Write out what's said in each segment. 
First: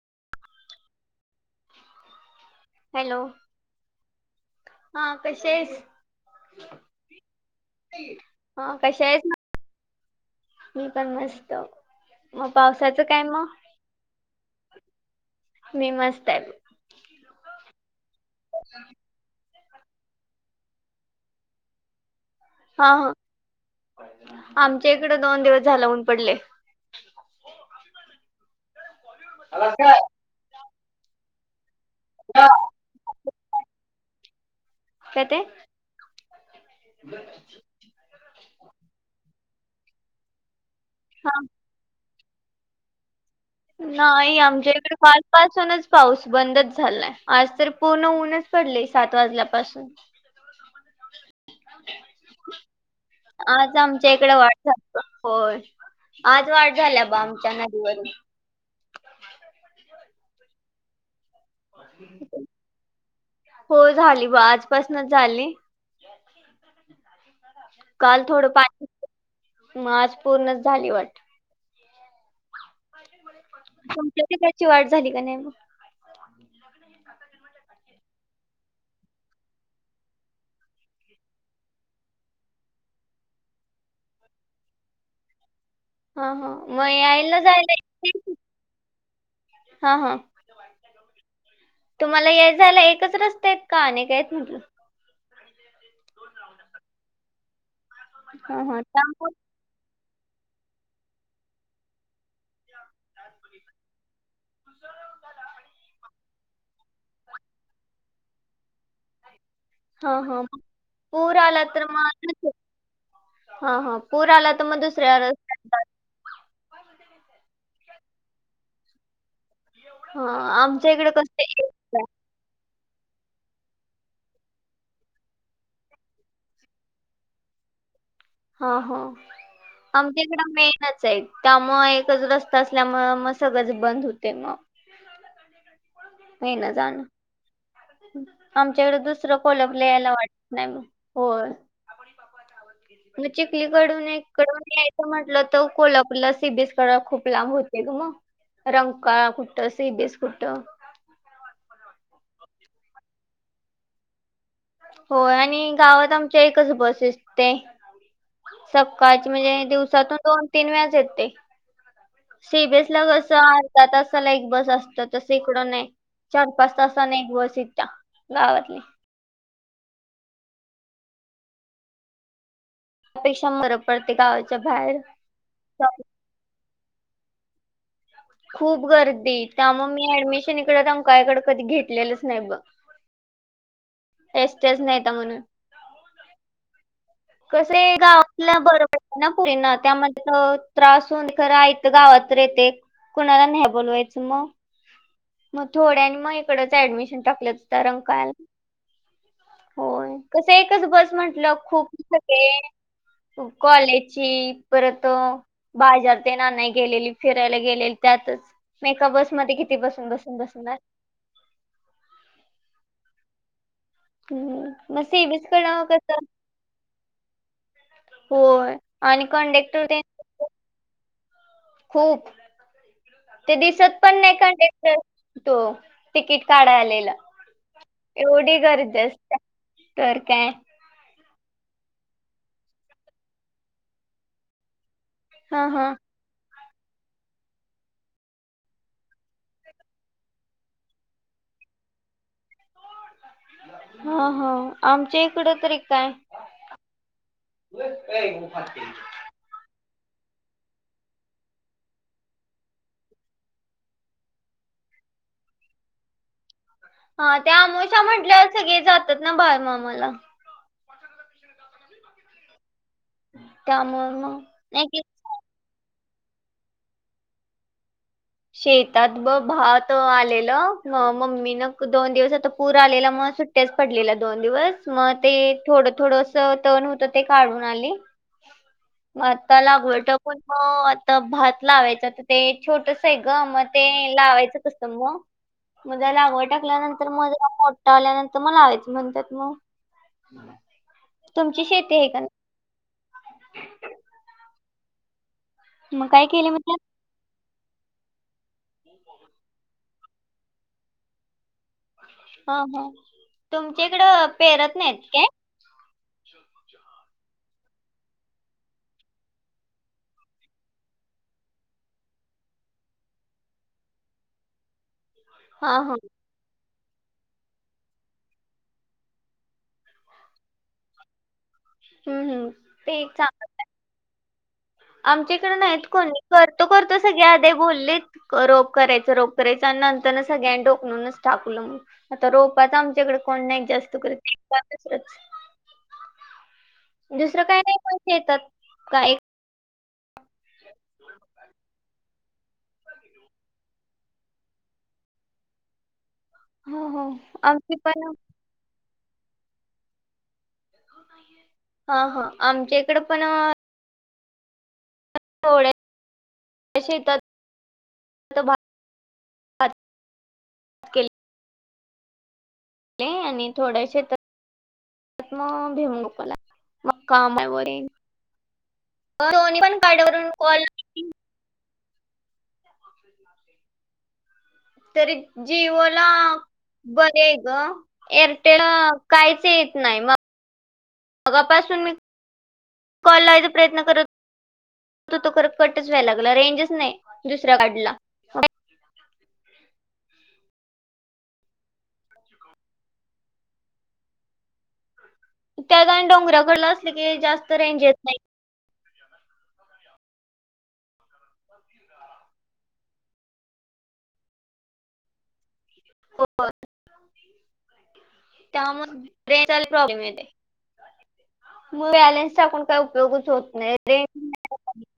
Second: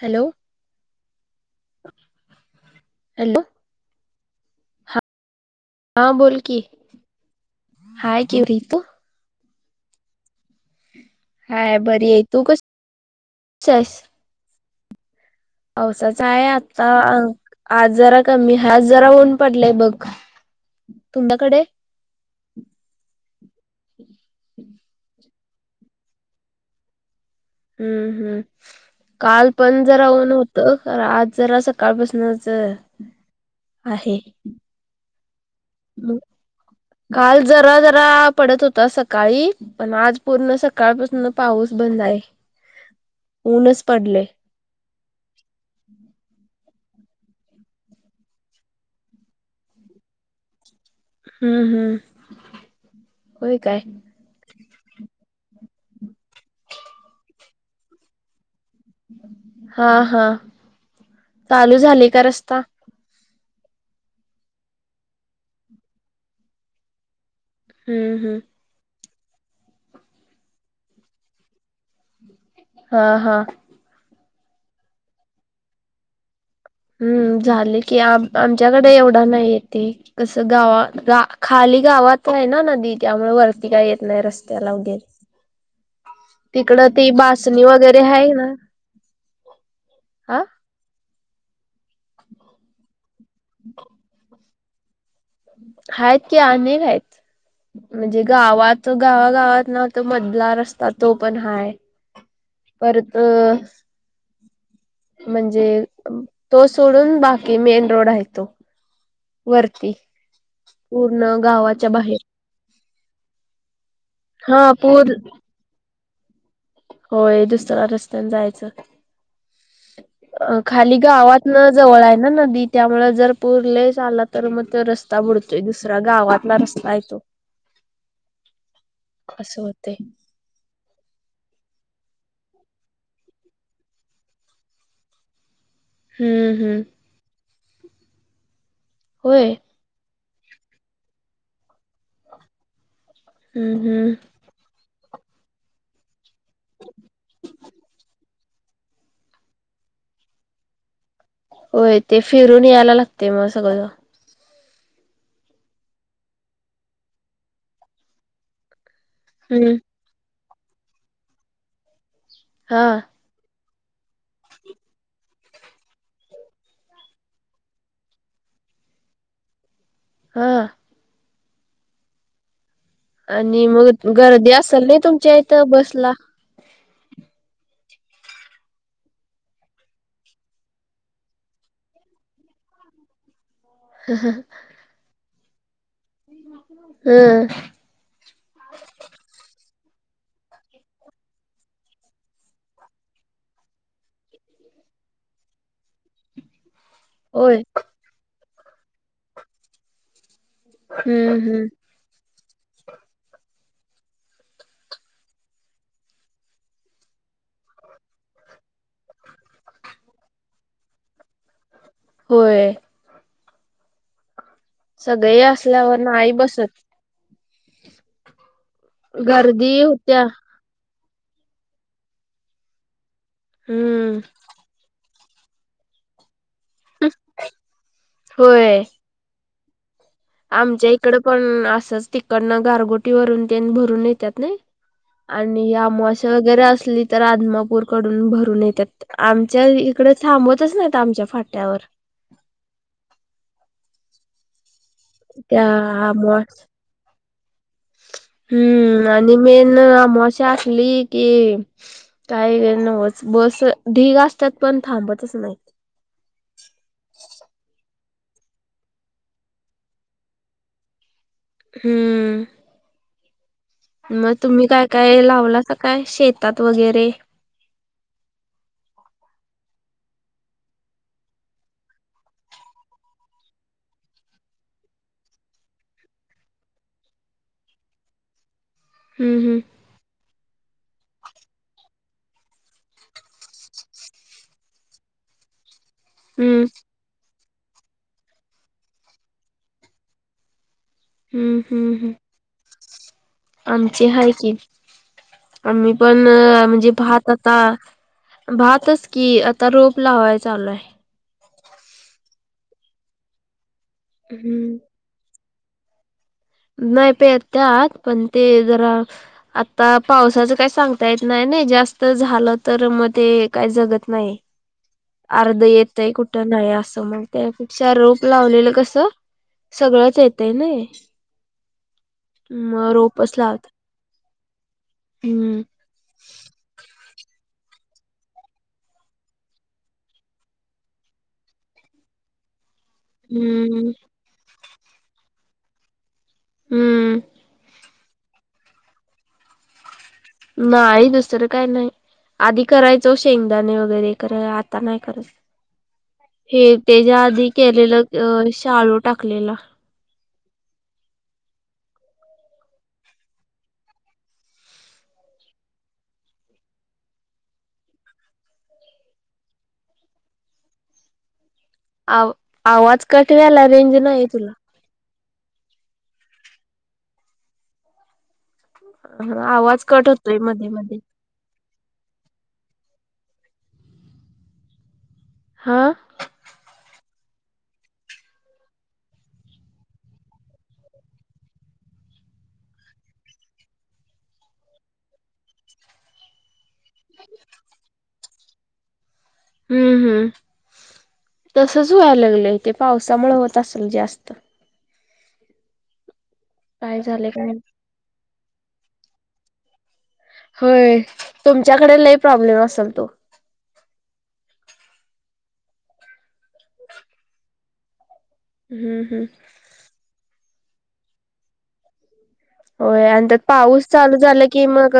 Hello. Hello हा कशी आहेस? हा बोल की हाय केवरी तो शाळेतनं मी पण मस्त हाय बरी आहे तू म कशी पावसाचं काय म? आहेस पावसाच आहे आता आज जरा कमी आज जरा ऊन पडलाय बघ. तुम्बाकडे? हा हा आमच्या इकडं दोन दिवस झालं ऊन पडले. हम्म हम्म काल पण काय जरा ऊन होतं अर आज जरासा काळपसनच आहे. काय ते ह काल जरा जरा पडत होता सकाळी पण आज पूर्ण सका काळ पसनं हा पाऊस बंद हाय. नाही आमच्या इकडं कालपासूनच पाऊस बंदच झालाय आज तर पूर्ण ऊनच पडलंय सात वाजल्यापासून. हम्म हम्म. होय आज काय आमच्या इकडे वाढ झाली होय आज वाढ झाल्या बा आमच्या नदीवरून. हा हा चालू झालंय का रस्ता? हो झाली बा आज पासनच झाली. हम्म काल हम्म थोड पानी, म आज पूर्णच झाली वाट. हा हा. तुमच्या तीकडची वाट झाली का नाय म? हम्म झाले की आ आमच्याकडे एवढा नाही येते. कसं गावा गा खाली गावात हाय ना नदी त्यामुळे वरती काय येत नाही रस्त्याला गे. हा हा, म यायला बासणी जायला वगैरे आहे [unintelligible] ना हा हा तुम्हाला येय जायला एकच रस्तेत आहे का अनेके आहेत म्हटलं. हायत की अनेक हायत म्हणजे हा हा गावात त्यामुळे गावागावात नाव तो मधला रस्ता तो पण हाय परत म्हणजे तो सोडून बाकी मेन रोड हाय तो वर हा हा मग पूर्ण पूर आला तर गावाच्या मग बाहेर. दुस- हा हा पुर आला हा तर मग, पूर दुसऱ्या र होय दुसरा रस्त्यानं जायचं हा आमच्या खाली इकडे कसं गावातनं एकच जवळ आहे ना नदी त्यामुळे जर पुर लइच आला, तर मग त्यो रस्ता बुडतोय दुसऱ्या गावात. [unintelligible] रस्ता आहे तो. हा हो. असं होतय. आमच्या ड मेनच आहे. त्यामुळं एकच रस्ता असल्यामुळे मग सगळंच बंद होतंय मग. हम्म नाही ना हम्म. जा ना. आमच्याकडे दुसरं होय. कोलाप लयला वाटत नाही हो होय. मग हम्म चिखलीकडून हम्म. एककडून याय म्हंटल तर कोल्हापूरला सीबीएस करायला खूप लांब होते ग मग. रंका कुठं सी बी एस कुठं होय ते फिरून यायला लागते मग सगळं. होय आणि गावात आमच्या एकच बस असते. सकाळची म्हणजे हम्म. दिवसातून दोन तीन वेळाच येते. सी बी हा एस ला कसं अर्ध्या तासाला एक बस असतं तसं इकडं नाही. चार पाच तासाने एक बस येत्या गावातली. हां. त्यापेक्षा आणि बरं मग पडते गर्दी गावाच्या असलं बाहेर. नाही तुमच्या इथं बसला. खूप गर्दी त्यामुळे मी ऍडमिशन इकडं रंकाळ्याकडे कधी घेतलेलंच नाही ब. टेस्टच नाही येता म्हणून हम्म. कसे ए गाव ल्या बरोबर [unintelligible] पुरींना त्यामध्ये त्रास होऊन करा इथं गावात येते. कुणाला नाही बोलवायचं म म थोड्यानी मग इकडच ऍडमिशन होय. टाकल्यातचा रंग काय कसं एकच बस हम्म म्हंटलं हम्म खूप [unintelligible] कॉलेजची परत बाजार तेन आणायला गेलेली, फिरायला गेलेली त्यातच. मग एका बसमध्ये किती बसून बसून बसणार? होय. हम्म म सी बी सगळे एस कडं असल्यावर कसं नाही बसत होय. आणि गर्दी कंडक्टर तेन होत्या. खूप ते दिसत पण हम्म. नाही कंडेक्टर तो तिकीट काढाय आलेला एवढी होय. गरदी असते. तर काय आमच्या इकडं पण असंच तिकडनं गारगोटी वरून तेन भरून येत्यात नाही. हा आणि हा अमावस्या वगैरे असली तर आदमापूरकडून भरून येत्यात. आमच्या इकडं थांबवतच नाहीत आमच्या फाट्यावर. हा हा आमच्या इकडं त्या तरी काय अमाव हम्म आणि मेन अमावश्या असली की काही गं नवच बस ढीग असतात पण थांबतच नाही. हा ते आमोशा म्हटल्यावर सगळी जातात ना बाळूमामाला. हम्म. त्यामुळे मग तुम्ही काय नाही की काय लावलास काय शेतात वगैरे? शेतात ब भात आलेलं म मम्मी ना क दोन दिवस आता पूर आलेला म सुट तेच पडलेलं दोन दिवस, मग ते थोडं थोडंसं तण होत ते काढून आली. म हम्म आता लागवट पण म आता भात लावायच तर ते छोट ग मग ते लावायचं कसं मग, मग जरा लागवड हम्म हम्म टाकल्यानं त्याला [unintelligible] मोठा आल्यानंतर म लावायचं म्हणत्यात म. हम्म तुमची शेती आहे का ना? आमचे आहे कि आम्ही मग पण काय केले म्हणतात म्हणजे भात आता. भातच की आता रोप लावाय चालू आहे. हा हा तुमच्या इकडं पेरत हम्म नाहीत काय? नाही पेतात पण ते जरा. आता पावसाचं काही सांगता येत नाही ना जास्त झालं तर मग ते काय जगत नाही. [inaudible] अर्धे हा हा येतय कुठ कुठं नाही असं मग त्यापेक्षा रूप लावलेलं कसं सगळंच येत नाही. हम्म हम्म मग ते रोपच चांग लावते. आमच्या इकड नाहीत कोणी करतो करत सगळ्या आध्या बोललीत रोप करायच रोप करायच आणि नंतर सगळ्यां डोकलनूच टाकलं मग. आता रोपात आमच्याकडे कोण नाही हम्म जास्त करत. [inaudible] हम्म दुसरं काही नाही पैसे येतात का एक नाही दुसरं काय नाही आधी करायचो शेंगदाणे वगैरे. आता नाही खरं. हे हो हो त्याच्या आधी आमची पण केलेलं शाळू टाकलेला. हा हा आमच्या इकडं पण थोड्या शेतात भात केलेले आ आवाज कट व्हायलाय रेंज नाही तुला. त्यात मग भेऊ नको मला मग कामावर येई हा दोन्ही पण आवाज कार्ड कट वरून होतोय कॉल. मध्ये तरी हा जीवला बरी आहे ग एअरटेल काहीच येत नाही. मग अगापासून मी कॉल लावयचा प्रयत्न करत होतो कर कटच व्हायला लागला रेंजच नाही. दुसरा काढला. हम्म हम्म तसच व्हाय लागलय ते पावसामुळे होत असल जास्त. त्याजा आणि डोंगर्याकडला असलं काय की झाले काय जास्त माहित. रेंज येत नाही. होय तुमच्याकडे लई प्रॉब्लेम असेल तो. हो हम्म हम्म त्यामुळे रेंज. [inaudible] प्रॉब्लेम येते म बॅलन्स टाकून काय उपयोगच होत नाही रे. के मग...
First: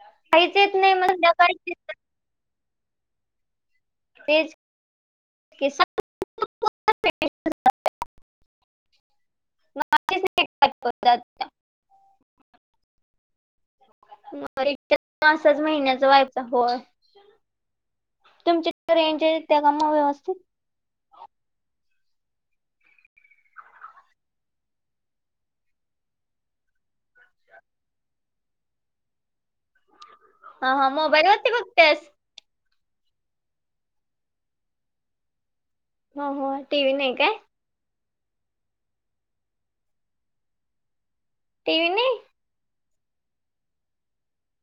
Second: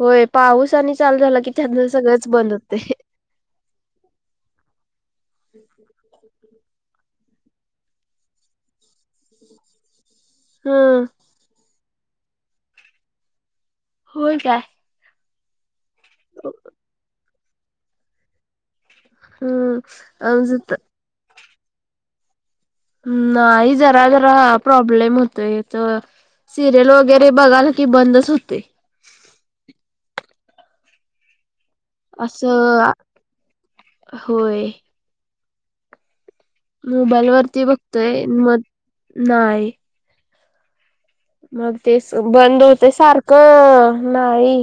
होय काहीच पाऊस येत आणि नाही मग चालू झाला की संध्याकाळी त्यानी सगळंच बंद होते. तेच की सात हम्म [unintelligible] होय काय मग रिचार्ज पाच सहा महिन्याचाच व्हायचा होय. तुमच्या इकडं रेंज ते त्या हम्म काम व्यवस्थित. आमचं त नाही जरा जरा प्रॉब्लेम होतय इथं. सिरियल वगैरे बघाल की बंदच होते. ह हा मोबाईलवरती बघत्यास. असं आ होय. ना होय. मोबाईल वरती बघतोय मग नाही. मग टीव्ही तेच नाही बंद होते सारखं नाही.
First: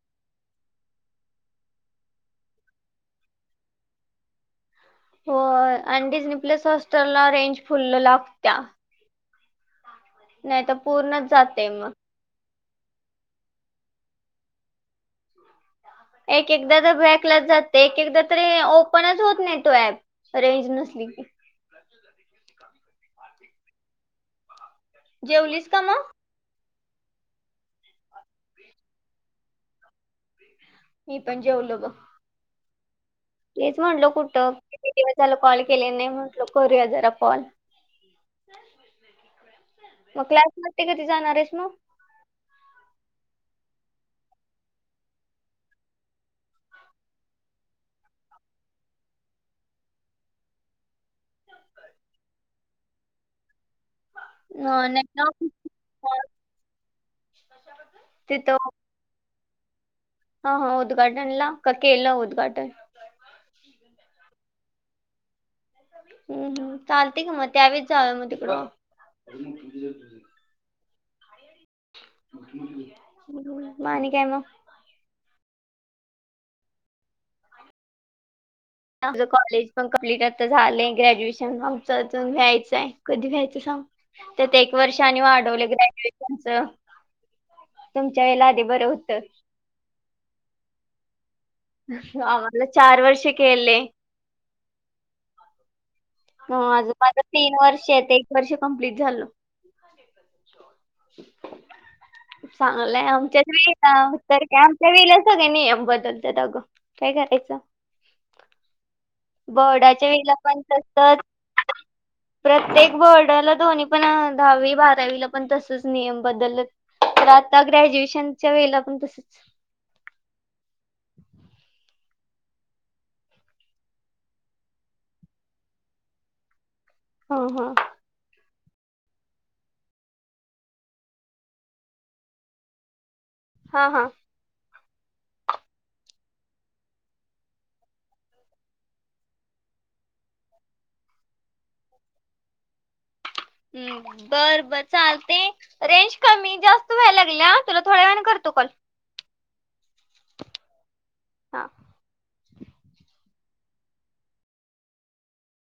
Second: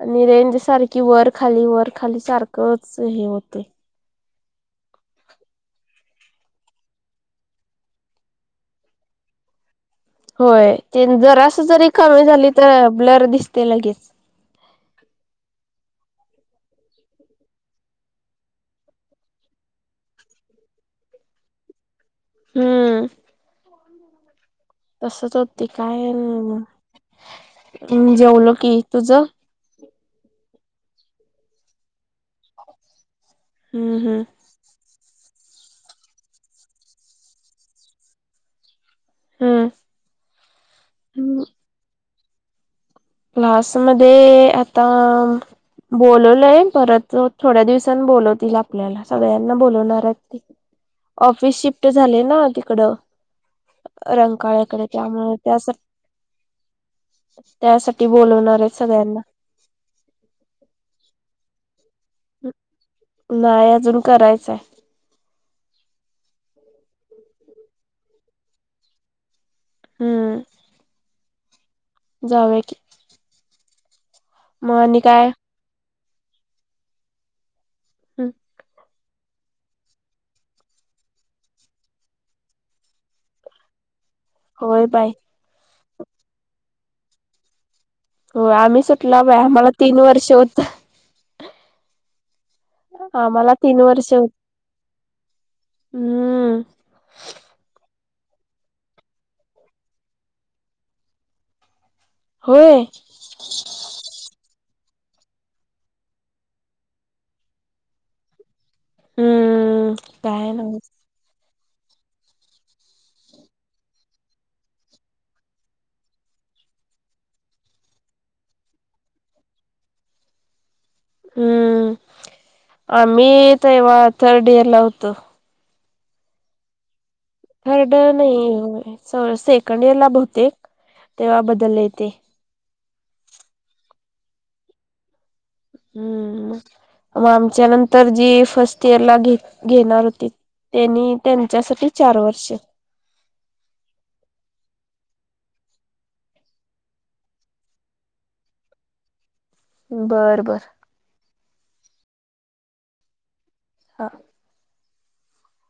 आणि रेंज सारखी वर खाली, वर खाली सारखंच हे होतंय. हो आणिं डिजनप्लेस हॉटस्टारला रेंज फुल लागत्या. नाही होय तर ते पूर्णच जरास जाते जरी मग का [unintelligible] झाली तर ब्लर दिसते लगेच. एक एकदा तर बॅकलाच जातय. एक एकदा तरी ओपनच होत नाही तो ऍप. रेंज नसली की. हम्म [inaudible] तसच होतय जेवलीस का काय मग आणि मग जेवलो की तुझ मी पण जेवलो बग तेच हम्म म्हटलो कुठं किती दिवस झाला कॉल केले नाही म्हटल करूया जरा कॉल. हम्म मग क्लास मग ते कधी जाणार आहेस मग. क्लास मध्ये आता बोलवलंय परत थोड्या दिवसांनी बोलवतील आपल्याला, सगळ्यांना बोलवणार आहेत. ऑफिस शिफ्ट झाले ना तिकड रंग अं, काळ्याकडे नाही ना त्यामुळे त्या त्यासाठी तिथं बोलवणार आहेत सगळ्यांना. हा हा उद्घाटन ला का केलं उद्घाटन. नाही अजून करायचाय. हम्म हम्म चालते की मग त्यावेळेस जाव्या मग तिकड. हम्म. जाऊया म आणि काय मग. म आणि काय. हम्म. आमच कॉलेज पण कम्प्लीट आता झालंय, ग्रॅज्युएशन आमचं अजून व्हायचंय आहे, कधी व्हायचं सांग. तर ते एक होय वर्ष बाय आणि वाढवले ग्रॅज्युएशनच. होय आम्ही सुटला बा आम्हाला तीन वर्ष होत. अवा आपल चार वर्ष आम्हाला केले तीन वर्ष होत हम्म माझ माझं तीन वर्ष आहे आता एक वर्ष कंप्लीट झालं. [inaudible] होय चांगलंय आमच्या वेळे तर काय आमच्या वेला सग्या नियम बद्दल त्यातआग काय करायचं. हम्म बर्डाच्या वेळेला काय पण नव्ह तसच. प्रत्येक बोर्डाला दोनी पण दहावी बारावीला पण तसच नियम बद्दल तर आता ग्रॅज्युएशनच्या वेळेला पण तसच. हम्म आम्ही तेव्हा थर्ड इयर ला होत. हा हा. [unintelligible] नाही सरळ सेकंड इयरला बहुतेक तेव्हा बदललय ते. हा हा. हम्म मग आमच्या नंतर जी फर्स्ट इयर ला घे घेणार होतीत. त्यांनी त्यांच्यासाठी चार वर्ष. हम्म. बर बर चालते रेंज कमी जास्त व्हाय लागल्या तुला थोड्या वेळानं करतो कॉल. बर बर. हा. हा.